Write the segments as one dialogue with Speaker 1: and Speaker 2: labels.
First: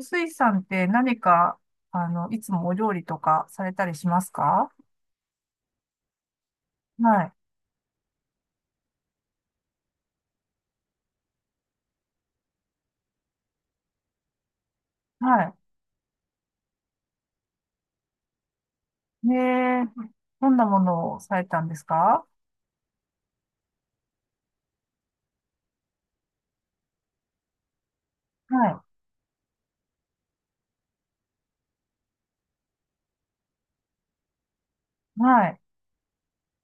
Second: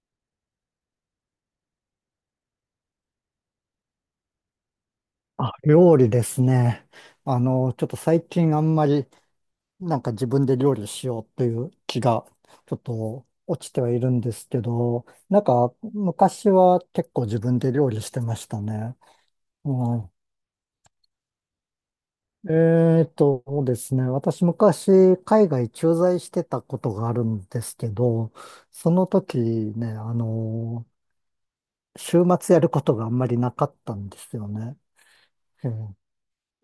Speaker 1: スイさんって何か、いつもお料理とかされたりしますか？
Speaker 2: あ、料理ですね。
Speaker 1: はい。
Speaker 2: ちょっと最近あんまり自分で料理しようという気がちょっと落ちてはいるんですけど、なん
Speaker 1: は
Speaker 2: か昔は結構自分で料理してましたね。
Speaker 1: い。ね
Speaker 2: う
Speaker 1: え、
Speaker 2: ん、
Speaker 1: どんなものをされたんですか？
Speaker 2: えーとですね。私昔海外駐在してたことがあるんですけど、
Speaker 1: はい。
Speaker 2: その時ね、週末やることがあんまりなかったんですよね。
Speaker 1: はい。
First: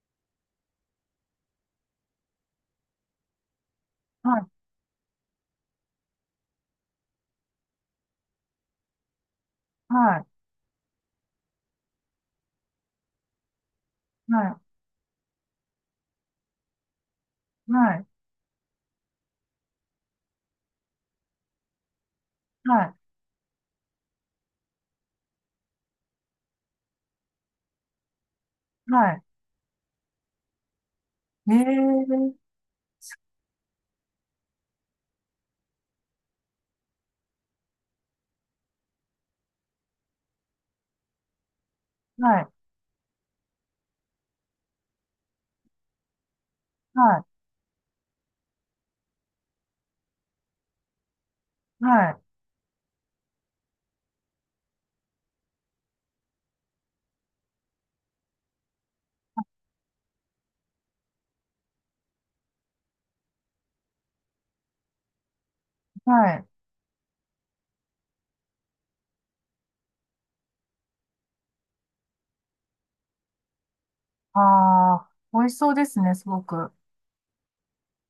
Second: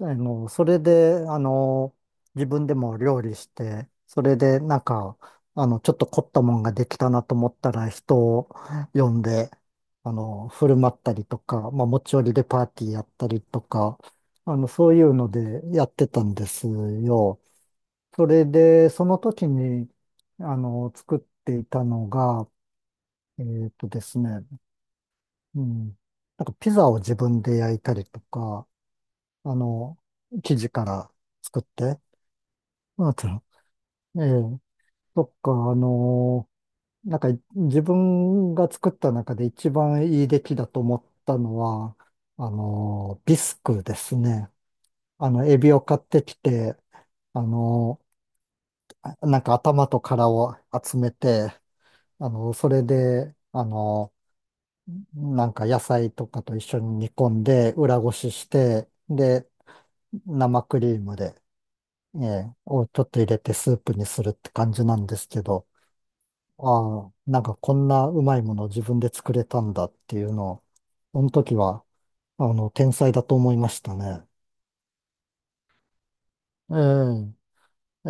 Speaker 2: それで、自分でも料理して、それ
Speaker 1: はい。
Speaker 2: で、ちょっと凝ったもんができたなと思ったら、人を呼んで、
Speaker 1: はい。
Speaker 2: 振る舞ったりとか、まあ、持ち寄りでパーティーやったりとか、
Speaker 1: はい。
Speaker 2: そういうのでやってたんですよ。
Speaker 1: はい。
Speaker 2: それで、その時に、作っていたのが、
Speaker 1: は
Speaker 2: えっとですね、うん、なんかピザを自分で焼いたりとか、
Speaker 1: い。はい。
Speaker 2: あの、生地から
Speaker 1: ね
Speaker 2: 作って、
Speaker 1: え、
Speaker 2: あと、ええ、そっか、なんか自分が作った中で一番いい出来だと思ったのは、
Speaker 1: はい。
Speaker 2: ビスクですね。エビを買ってきて、
Speaker 1: はい。
Speaker 2: あのなんか頭と殻を集めて、
Speaker 1: はい。
Speaker 2: それで、なんか野菜とかと一緒に煮込んで、裏ごしして、で、生クリームで、ええ、をちょっと入れてスープにするって感じなんですけど、
Speaker 1: はい。
Speaker 2: ああ、なんかこんなうまいもの自分で作れたんだっていうのを、その時は、天才だと思いましたね。
Speaker 1: ああ、美味しそうですね、すごく。
Speaker 2: ええ、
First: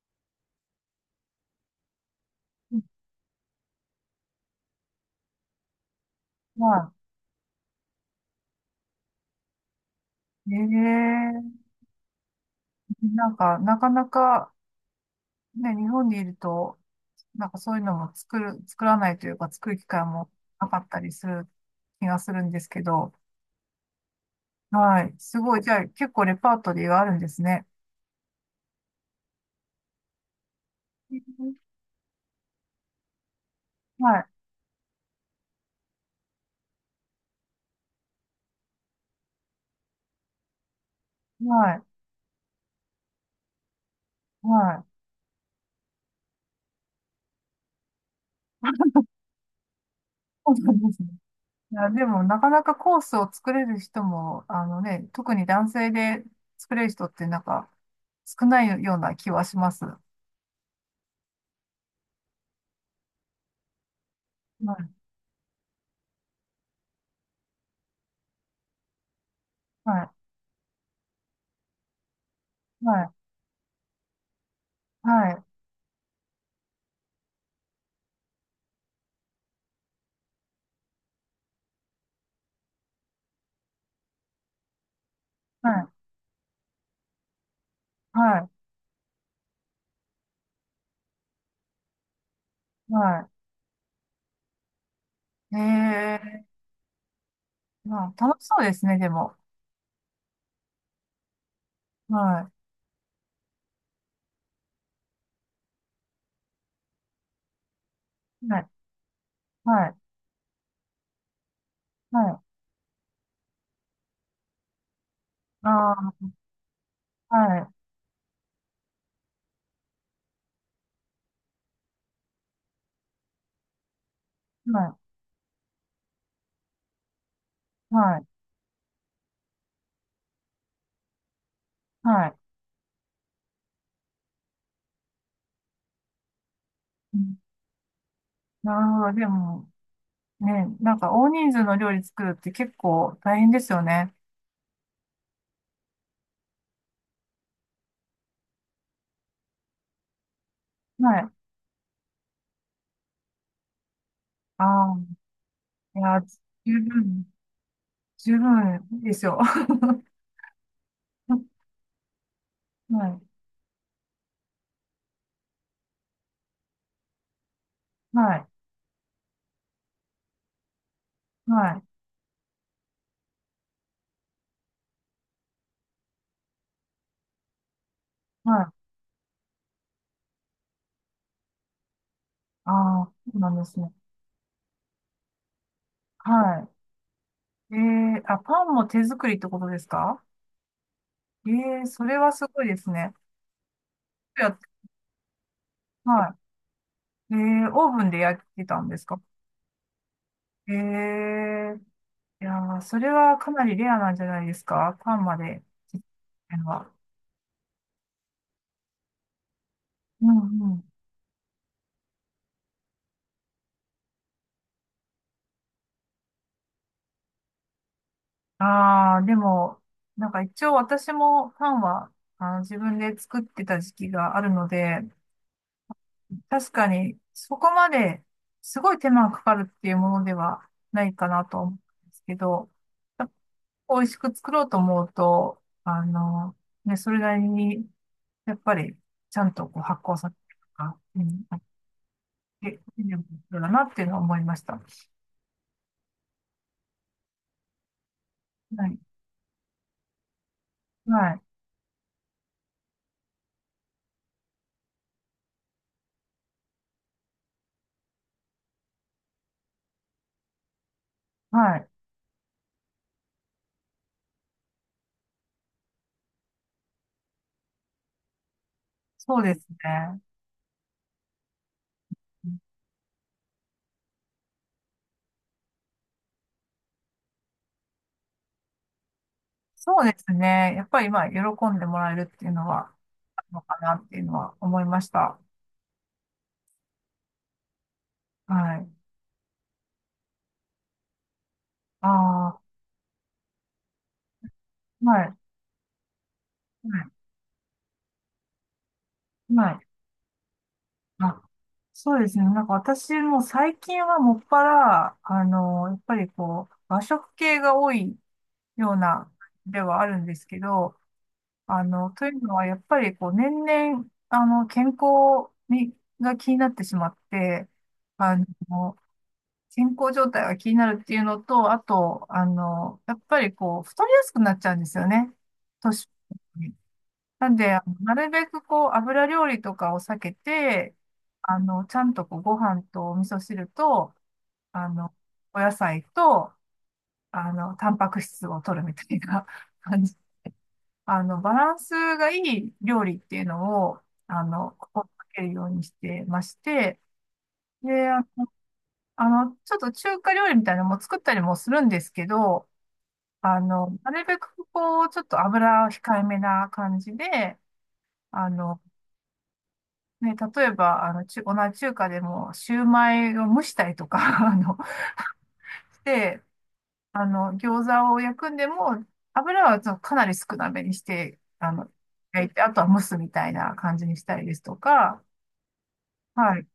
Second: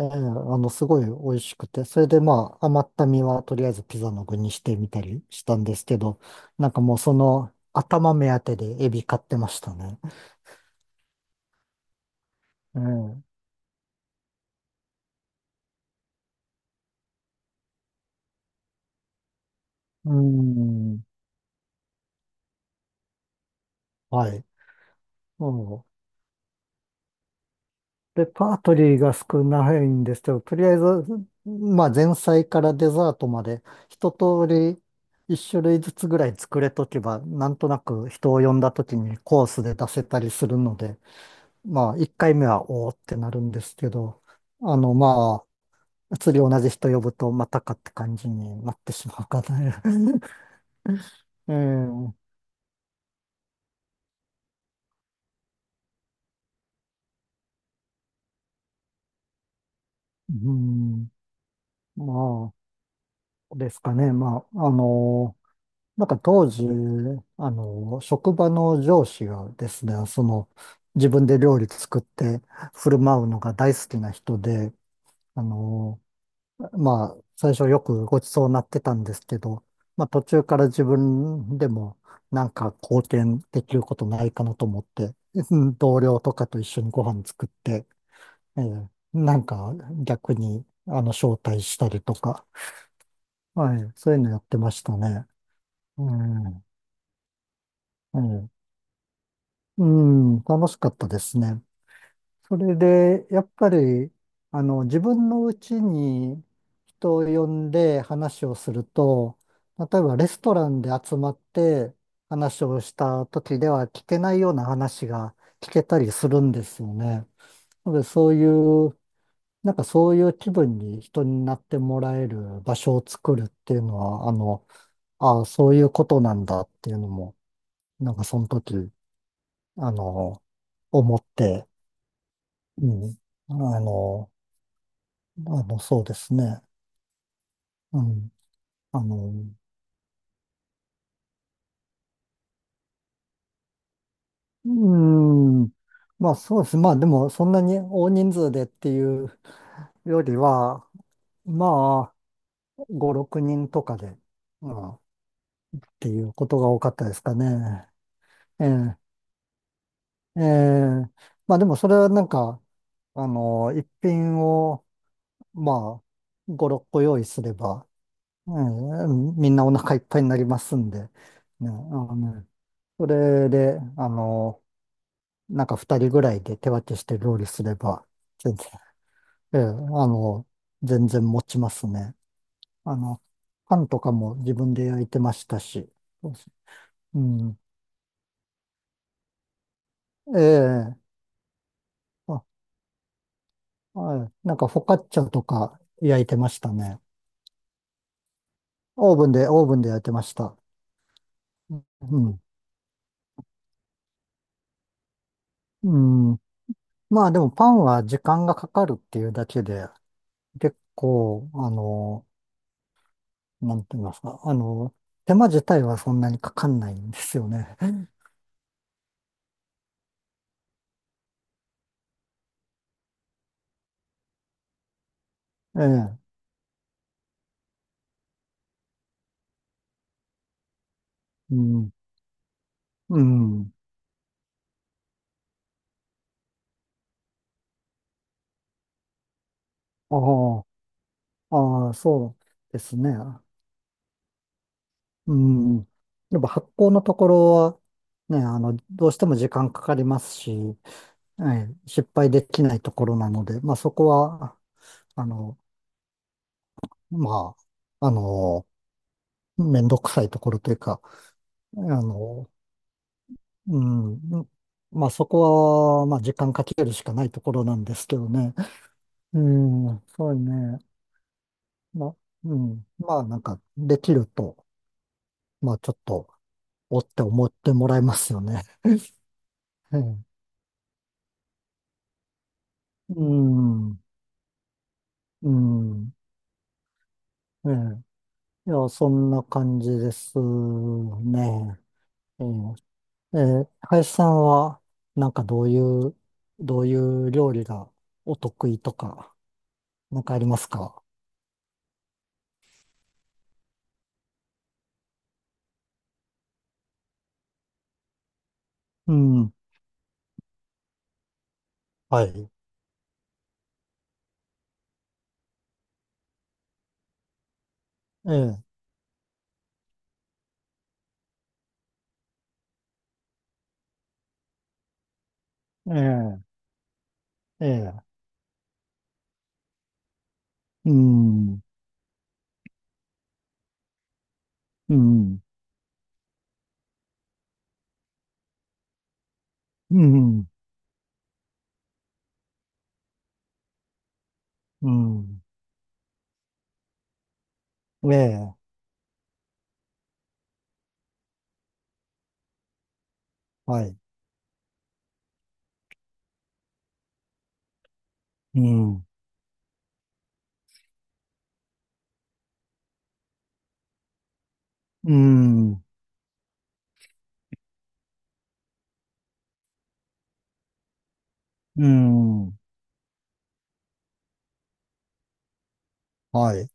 Speaker 2: ええ、すごい美味しくて、それでまあ、
Speaker 1: うん。
Speaker 2: 余った身はとりあえずピザの具にしてみたりしたんですけど、なんか
Speaker 1: は
Speaker 2: もうその頭目当てでエビ買ってましたね。
Speaker 1: い。ね
Speaker 2: ええ、
Speaker 1: え、なんか、なかなか、ね、日本にいると、なんかそういうのも作る、作らないというか、作る機会
Speaker 2: う
Speaker 1: もなかった
Speaker 2: ん、
Speaker 1: りする気がするんですけど、
Speaker 2: はい。
Speaker 1: はい。す
Speaker 2: う
Speaker 1: ごい。じゃあ、
Speaker 2: ん
Speaker 1: 結構レパートリーがあるんですね。
Speaker 2: レパートリーが少ないんですけど、とりあえず、まあ前菜からデザートまで一
Speaker 1: はい。
Speaker 2: 通り一種類ずつぐらい作れとけば、なんとなく人を呼んだ時にコースで出せたりするので、
Speaker 1: はい。
Speaker 2: まあ一回目はおーってなるんですけど、
Speaker 1: はい。
Speaker 2: まあ、次同じ人呼ぶとまたかって感じになってしまうかな。
Speaker 1: そうなんですね。
Speaker 2: え
Speaker 1: いや、でも、
Speaker 2: え
Speaker 1: なかなかコースを作れる人も、あのね、特に男性で作れる人って、なんか、少ないような気はします。は
Speaker 2: うん、まあ、ですかね。まあ、
Speaker 1: い。
Speaker 2: なんか当時、職場の上司がですね、
Speaker 1: はい。
Speaker 2: その、自分で料理作って振る
Speaker 1: はい。
Speaker 2: 舞うのが大好きな人で、
Speaker 1: は
Speaker 2: あ
Speaker 1: い。
Speaker 2: の、まあ、最初よくごちそうになってたんですけど、まあ途中から自分でもなんか貢献できることないかなと思って、う
Speaker 1: は
Speaker 2: ん
Speaker 1: い。
Speaker 2: 同僚とかと一緒にご飯作って、
Speaker 1: は
Speaker 2: ええなんか逆に、招待したりとか、
Speaker 1: い。は
Speaker 2: はい、そういうのやってましたね。う
Speaker 1: い。ええ。
Speaker 2: ん、
Speaker 1: ま
Speaker 2: う
Speaker 1: あ、楽し
Speaker 2: ん
Speaker 1: そうですね、でも。
Speaker 2: うん、楽しかったですね。
Speaker 1: は
Speaker 2: それで、やっぱり、自分のうちに人を呼んで話
Speaker 1: い。
Speaker 2: を
Speaker 1: はい。
Speaker 2: すると、
Speaker 1: はい。
Speaker 2: 例えばレストランで集まって
Speaker 1: はい。
Speaker 2: 話をした時では聞けないような話が聞け
Speaker 1: あ
Speaker 2: たりす
Speaker 1: あ、
Speaker 2: るんですよね。
Speaker 1: はい。
Speaker 2: なので、そういう、なんかそういう気分に人になってもらえる場所を作るっていうのは、
Speaker 1: は
Speaker 2: ああ、そういうことなんだっていうのも、
Speaker 1: い。
Speaker 2: なん
Speaker 1: は
Speaker 2: か
Speaker 1: い。
Speaker 2: その時、あの、思って、
Speaker 1: はい。
Speaker 2: うん。あの、そうですね。
Speaker 1: うん。
Speaker 2: うん。
Speaker 1: なる
Speaker 2: あ
Speaker 1: ほど。で
Speaker 2: の、
Speaker 1: も、ね、なんか大人数の料理作るって結構大変ですよね。
Speaker 2: うーん。まあそうです。まあでもそんなに大人数でっていうよりは、
Speaker 1: はい。
Speaker 2: まあ5、6人とかで、
Speaker 1: あ
Speaker 2: うん、
Speaker 1: あ、
Speaker 2: っ
Speaker 1: い
Speaker 2: て
Speaker 1: や、
Speaker 2: いうことが
Speaker 1: 十
Speaker 2: 多かったです
Speaker 1: 分、
Speaker 2: かね。
Speaker 1: 十
Speaker 2: え
Speaker 1: 分ですよ。
Speaker 2: え、ええ。まあ
Speaker 1: は
Speaker 2: でもそれはなんか、
Speaker 1: い。
Speaker 2: 一品を、まあ、5、6個用意すれば、
Speaker 1: はい。
Speaker 2: うん、みんなお腹いっぱいになりますんで、ね、あ
Speaker 1: はい。
Speaker 2: のそれで、なんか二人ぐらいで手分けして料理すれば、全
Speaker 1: は
Speaker 2: 然、
Speaker 1: い。
Speaker 2: ええ、の、全然持ちますね。あ
Speaker 1: ああ、
Speaker 2: の、
Speaker 1: そうなんで
Speaker 2: パ
Speaker 1: す
Speaker 2: ン
Speaker 1: ね。
Speaker 2: とかも自分で焼いてましたし。そうです
Speaker 1: は
Speaker 2: うん。
Speaker 1: い。ええ。あ、パンも手作りってことですか？
Speaker 2: ええ、
Speaker 1: えー、それは
Speaker 2: あ、
Speaker 1: すごいですね。
Speaker 2: はい。なんか
Speaker 1: や
Speaker 2: フォカッチャとか焼い
Speaker 1: は
Speaker 2: てましたね。
Speaker 1: い。えー、オーブンで焼いてたんですか？
Speaker 2: オーブンで焼いてました。
Speaker 1: ええ。
Speaker 2: うん。
Speaker 1: いやー、それはかなりレアなんじゃないですか、パンまで。
Speaker 2: うん。
Speaker 1: あの、は、
Speaker 2: まあでもパンは時間がかかるっていうだけで、
Speaker 1: うんう
Speaker 2: 結
Speaker 1: ん。
Speaker 2: 構、なんて言いますか、手間自体はそんなにかかんないんですよね。
Speaker 1: ああ、でも、なんか一応私もパンは、自分で作ってた時期があるので、
Speaker 2: ええ、
Speaker 1: 確かにそこまですごい手間がかかるっていうものではないかな
Speaker 2: う
Speaker 1: と思う
Speaker 2: ん、
Speaker 1: んですけど、
Speaker 2: う
Speaker 1: やっ
Speaker 2: ん。
Speaker 1: ぱ美味しく作ろうと思うと、ね、それなりに、やっぱりちゃんとこう発酵させて
Speaker 2: あ
Speaker 1: とか、うん、
Speaker 2: あ、ああ、そ
Speaker 1: て、手間がかか
Speaker 2: うですね。
Speaker 1: るんだなっていうのは思いました。
Speaker 2: うん。やっぱ発酵のところは、ね、
Speaker 1: はい。
Speaker 2: どうしても時間かかりますし、
Speaker 1: はい。
Speaker 2: ええ、失敗できないところなので、まあそこは、あの、まあ、あの、めんどくさいところというか、
Speaker 1: は
Speaker 2: あ
Speaker 1: い。
Speaker 2: の、うん、まあそこは、まあ時間かけるしかないところなんですけどね。
Speaker 1: そ
Speaker 2: う
Speaker 1: うです
Speaker 2: ん、
Speaker 1: ね。
Speaker 2: そうね。ま、うん。まあ、なんか、できると、まあ、ちょっと、おって思ってもらえますよね。
Speaker 1: そうで
Speaker 2: え
Speaker 1: す
Speaker 2: え
Speaker 1: ね。やっぱり、まあ、喜んでもらえるっていうのは、
Speaker 2: う
Speaker 1: あるのか
Speaker 2: ん、う
Speaker 1: な
Speaker 2: ん、
Speaker 1: っていうのは思いました。
Speaker 2: うんええ。い
Speaker 1: は
Speaker 2: や、
Speaker 1: い。
Speaker 2: そんな感じですね。え
Speaker 1: あ
Speaker 2: え、ええ、林さんは、
Speaker 1: あ、は
Speaker 2: なん
Speaker 1: い。
Speaker 2: かどうい
Speaker 1: は
Speaker 2: う料理がお得意とか、
Speaker 1: い。はい。
Speaker 2: なんかありますか
Speaker 1: あ、そうですね。なんか私も最近はもっぱら、やっぱりこう、和食系が多いよう
Speaker 2: う
Speaker 1: な、
Speaker 2: ん、
Speaker 1: ではあるんですけど、
Speaker 2: は
Speaker 1: という
Speaker 2: い。
Speaker 1: のは、やっぱりこう、年々、健康に、が気になってしまって、
Speaker 2: え
Speaker 1: あの、
Speaker 2: え、
Speaker 1: 健康状態が気になるっていうのと、あと、やっぱりこう、太りやすくなっちゃうんですよね。
Speaker 2: え
Speaker 1: 年
Speaker 2: え、
Speaker 1: に。なん
Speaker 2: え
Speaker 1: で、
Speaker 2: え、
Speaker 1: なるべくこう、油料理とかを避け
Speaker 2: う
Speaker 1: て、
Speaker 2: ん、
Speaker 1: ちゃんとこう、ご飯とお味噌汁と、あ
Speaker 2: う
Speaker 1: の、
Speaker 2: ん、
Speaker 1: お野菜と、タンパク質を取るみたいな
Speaker 2: う
Speaker 1: 感じ。
Speaker 2: ん、
Speaker 1: バランスがいい料理っていうのを、
Speaker 2: う
Speaker 1: 心が
Speaker 2: ん。
Speaker 1: けるようにしてまして、で、
Speaker 2: ええ
Speaker 1: ちょっと中華料理みたいなのも作ったりもするんですけど、
Speaker 2: はい。
Speaker 1: なるべくこう、ちょっと油を控えめな感じで、あ
Speaker 2: う
Speaker 1: の、
Speaker 2: ん。
Speaker 1: ね、例えば、同じ中華でも、シューマイを蒸したりとか、あの、
Speaker 2: うん。
Speaker 1: して、餃子を焼くんでも、油はちょっとかなり少なめにして、
Speaker 2: う
Speaker 1: 焼
Speaker 2: ん。
Speaker 1: いて、あとは蒸すみたいな感じにしたりですとか、
Speaker 2: は
Speaker 1: はい。
Speaker 2: い。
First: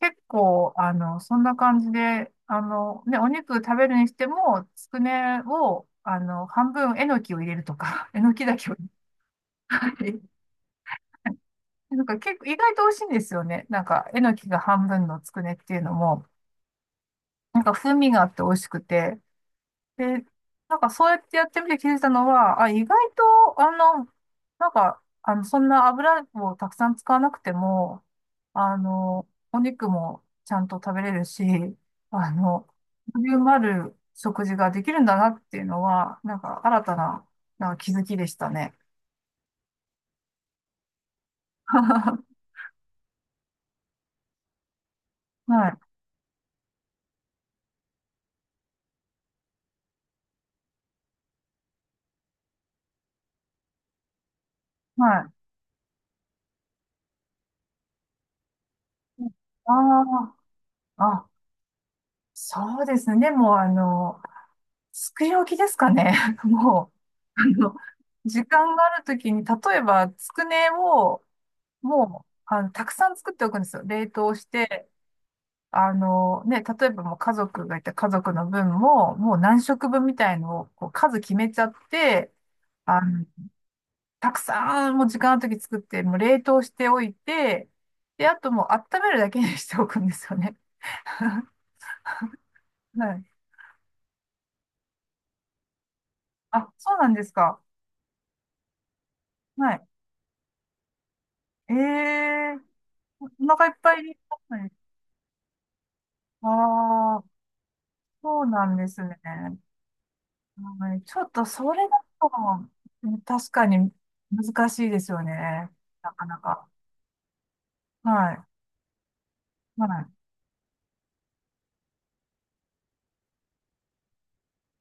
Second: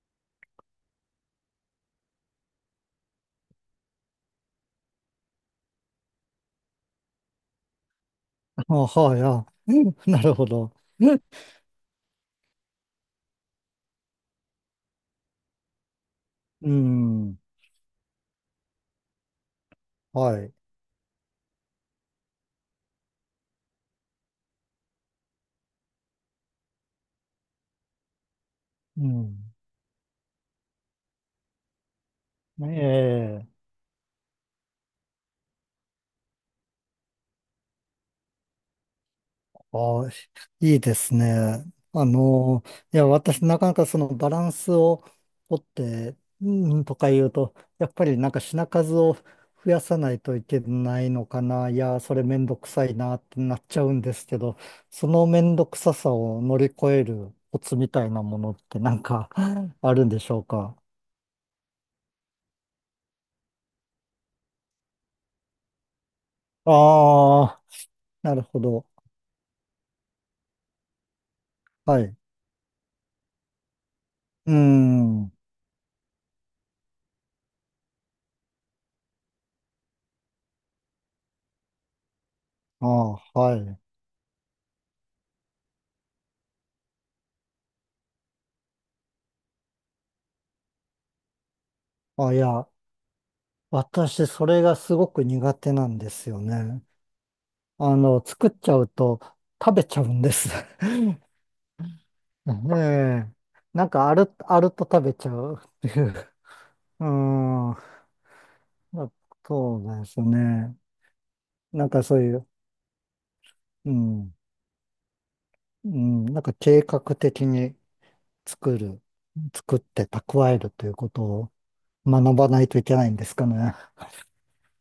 Speaker 1: 結構、そんな感じで、ね、お肉食べるにしても、つくねを、半分、えのきを入れるとか、えのきだけ
Speaker 2: あ、
Speaker 1: を、
Speaker 2: はい。あ、
Speaker 1: は い。
Speaker 2: なるほど。
Speaker 1: なんか結構意外と美味しいんですよね。なんか、えのきが半分のつくねっていうのも、
Speaker 2: うん。
Speaker 1: なんか風味があって美味しくて。で、
Speaker 2: はい。
Speaker 1: なんかそうやってやってみて気づいたのは、あ、意外と、なんか、そんな油をたくさん使わなくても、
Speaker 2: うん。
Speaker 1: お肉もちゃんと食べれるし、あの、ボリュー
Speaker 2: ええ
Speaker 1: ムある食事ができるんだなっていうのは、なんか新たな、なんか気づきでしたね。
Speaker 2: ああ、いいですね。あ の、いや、私、なかなかそのバランスを取っ
Speaker 1: はい。
Speaker 2: て、うん、とか言うと、やっぱりなんか品数を増やさないといけないのかな。いや、それめんどくさいなってなっちゃうんですけど、そ
Speaker 1: は
Speaker 2: の
Speaker 1: い。
Speaker 2: めんどくささを乗り越えるコツみたいなものってなんか あるんでし
Speaker 1: あ
Speaker 2: ょうか。
Speaker 1: あ、あ、そうですね。でも、作り置きですかね。もう、
Speaker 2: ああ、なる
Speaker 1: 時
Speaker 2: ほ
Speaker 1: 間が
Speaker 2: ど。
Speaker 1: あるときに、例えば、つくねを、
Speaker 2: はい。う
Speaker 1: もう、たくさん作っておくんですよ。冷凍し
Speaker 2: ー
Speaker 1: て、
Speaker 2: ん。
Speaker 1: ね、例えばもう家族がいて、家族の分も、もう何食分みたいのを、こう、数決めちゃって、
Speaker 2: あ
Speaker 1: あの、
Speaker 2: あ、はい。
Speaker 1: たくさん、もう時間あるとき作って、もう冷凍しておいて、で、あともう温めるだけにしておくんですよね。
Speaker 2: あ、いや。
Speaker 1: はい。
Speaker 2: 私、それがすごく苦手なんですよ
Speaker 1: あ、
Speaker 2: ね。
Speaker 1: そうなんですか。
Speaker 2: 作っちゃうと
Speaker 1: は
Speaker 2: 食べ
Speaker 1: い。
Speaker 2: ちゃうんです。
Speaker 1: ええ。
Speaker 2: ね
Speaker 1: お
Speaker 2: え。
Speaker 1: 腹いっ
Speaker 2: なん
Speaker 1: ぱい
Speaker 2: か
Speaker 1: になった
Speaker 2: あ
Speaker 1: ね。
Speaker 2: ると食べちゃうっていう。う
Speaker 1: ああ、
Speaker 2: ん。
Speaker 1: そうなんです
Speaker 2: ま
Speaker 1: ね。
Speaker 2: そうなんですよね。
Speaker 1: はい、ちょっとそ
Speaker 2: な
Speaker 1: れ
Speaker 2: んか
Speaker 1: だ
Speaker 2: そう
Speaker 1: と、
Speaker 2: いう、
Speaker 1: 確かに
Speaker 2: うん。
Speaker 1: 難しいですよね。
Speaker 2: う
Speaker 1: なか
Speaker 2: ん。
Speaker 1: な
Speaker 2: なんか
Speaker 1: か。
Speaker 2: 計画的に
Speaker 1: はい。
Speaker 2: 作る、作っ
Speaker 1: は
Speaker 2: て
Speaker 1: い。
Speaker 2: 蓄えるということを学ばないといけないんですかね。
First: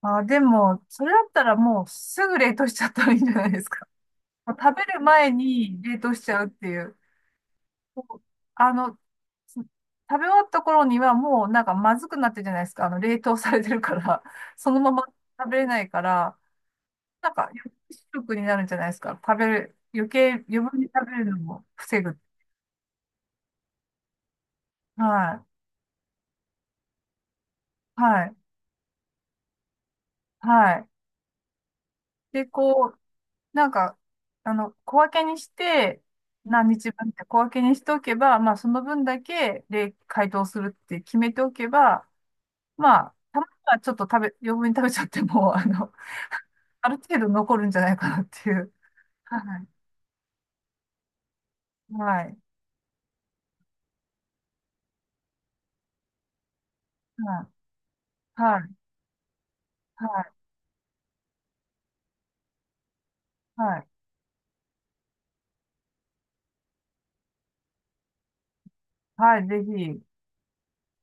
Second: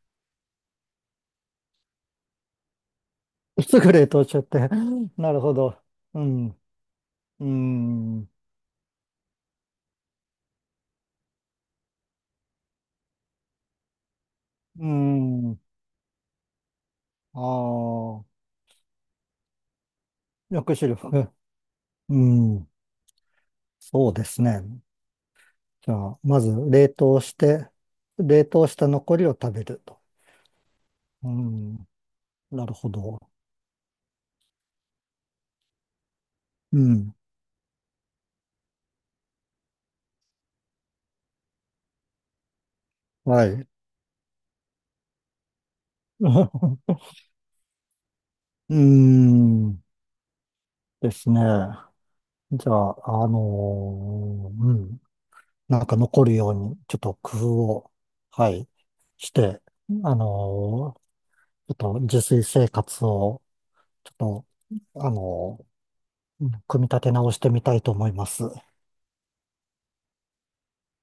Speaker 1: あ、でも、それだったらもうすぐ冷凍しちゃったらいいんじゃないです
Speaker 2: す
Speaker 1: か。
Speaker 2: ぐ冷凍しちゃっ
Speaker 1: もう
Speaker 2: て。
Speaker 1: 食べる 前
Speaker 2: なるほど。
Speaker 1: に冷凍
Speaker 2: う
Speaker 1: しちゃうっ
Speaker 2: ん。
Speaker 1: ていう。
Speaker 2: う
Speaker 1: こう、
Speaker 2: ん。
Speaker 1: あの、食べ終わった頃にはもうなんかまずくなってるじゃないですか。冷凍されてるから、その
Speaker 2: う
Speaker 1: まま食べ
Speaker 2: ん。
Speaker 1: れないから、なん
Speaker 2: あ
Speaker 1: か、
Speaker 2: あ。
Speaker 1: 食になるんじゃないですか。食べる、余計、余
Speaker 2: 抑
Speaker 1: 分に
Speaker 2: 止
Speaker 1: 食
Speaker 2: 力。
Speaker 1: べる
Speaker 2: え
Speaker 1: のも防
Speaker 2: う
Speaker 1: ぐ。
Speaker 2: ん。そうですね。
Speaker 1: はい。
Speaker 2: じゃあ、まず冷凍して、
Speaker 1: はい。
Speaker 2: 冷凍した残りを食べると。
Speaker 1: はい。
Speaker 2: うん。
Speaker 1: で、
Speaker 2: なるほ
Speaker 1: こう、
Speaker 2: ど。
Speaker 1: なんか、小分けにして、何
Speaker 2: う
Speaker 1: 日分っ
Speaker 2: ん。
Speaker 1: て小分けにしておけば、まあ、その分だけ、で、解凍するって決めておけば、まあ、たま
Speaker 2: は
Speaker 1: に
Speaker 2: い。
Speaker 1: はちょっと余分に食べちゃっても、
Speaker 2: う
Speaker 1: ある程度残るんじゃないかなっていう。
Speaker 2: ー
Speaker 1: はい。
Speaker 2: ん。ですね。
Speaker 1: はい。
Speaker 2: じゃあ、うん。なんか残るように、ちょっと工
Speaker 1: は
Speaker 2: 夫
Speaker 1: い。
Speaker 2: を、は
Speaker 1: は
Speaker 2: い、
Speaker 1: い。
Speaker 2: して、
Speaker 1: は
Speaker 2: あ
Speaker 1: い。
Speaker 2: のーちょっと自炊生活を、
Speaker 1: はい。
Speaker 2: ちょっと、あの組み立て直してみたいと思います。
Speaker 1: はい。ぜひ。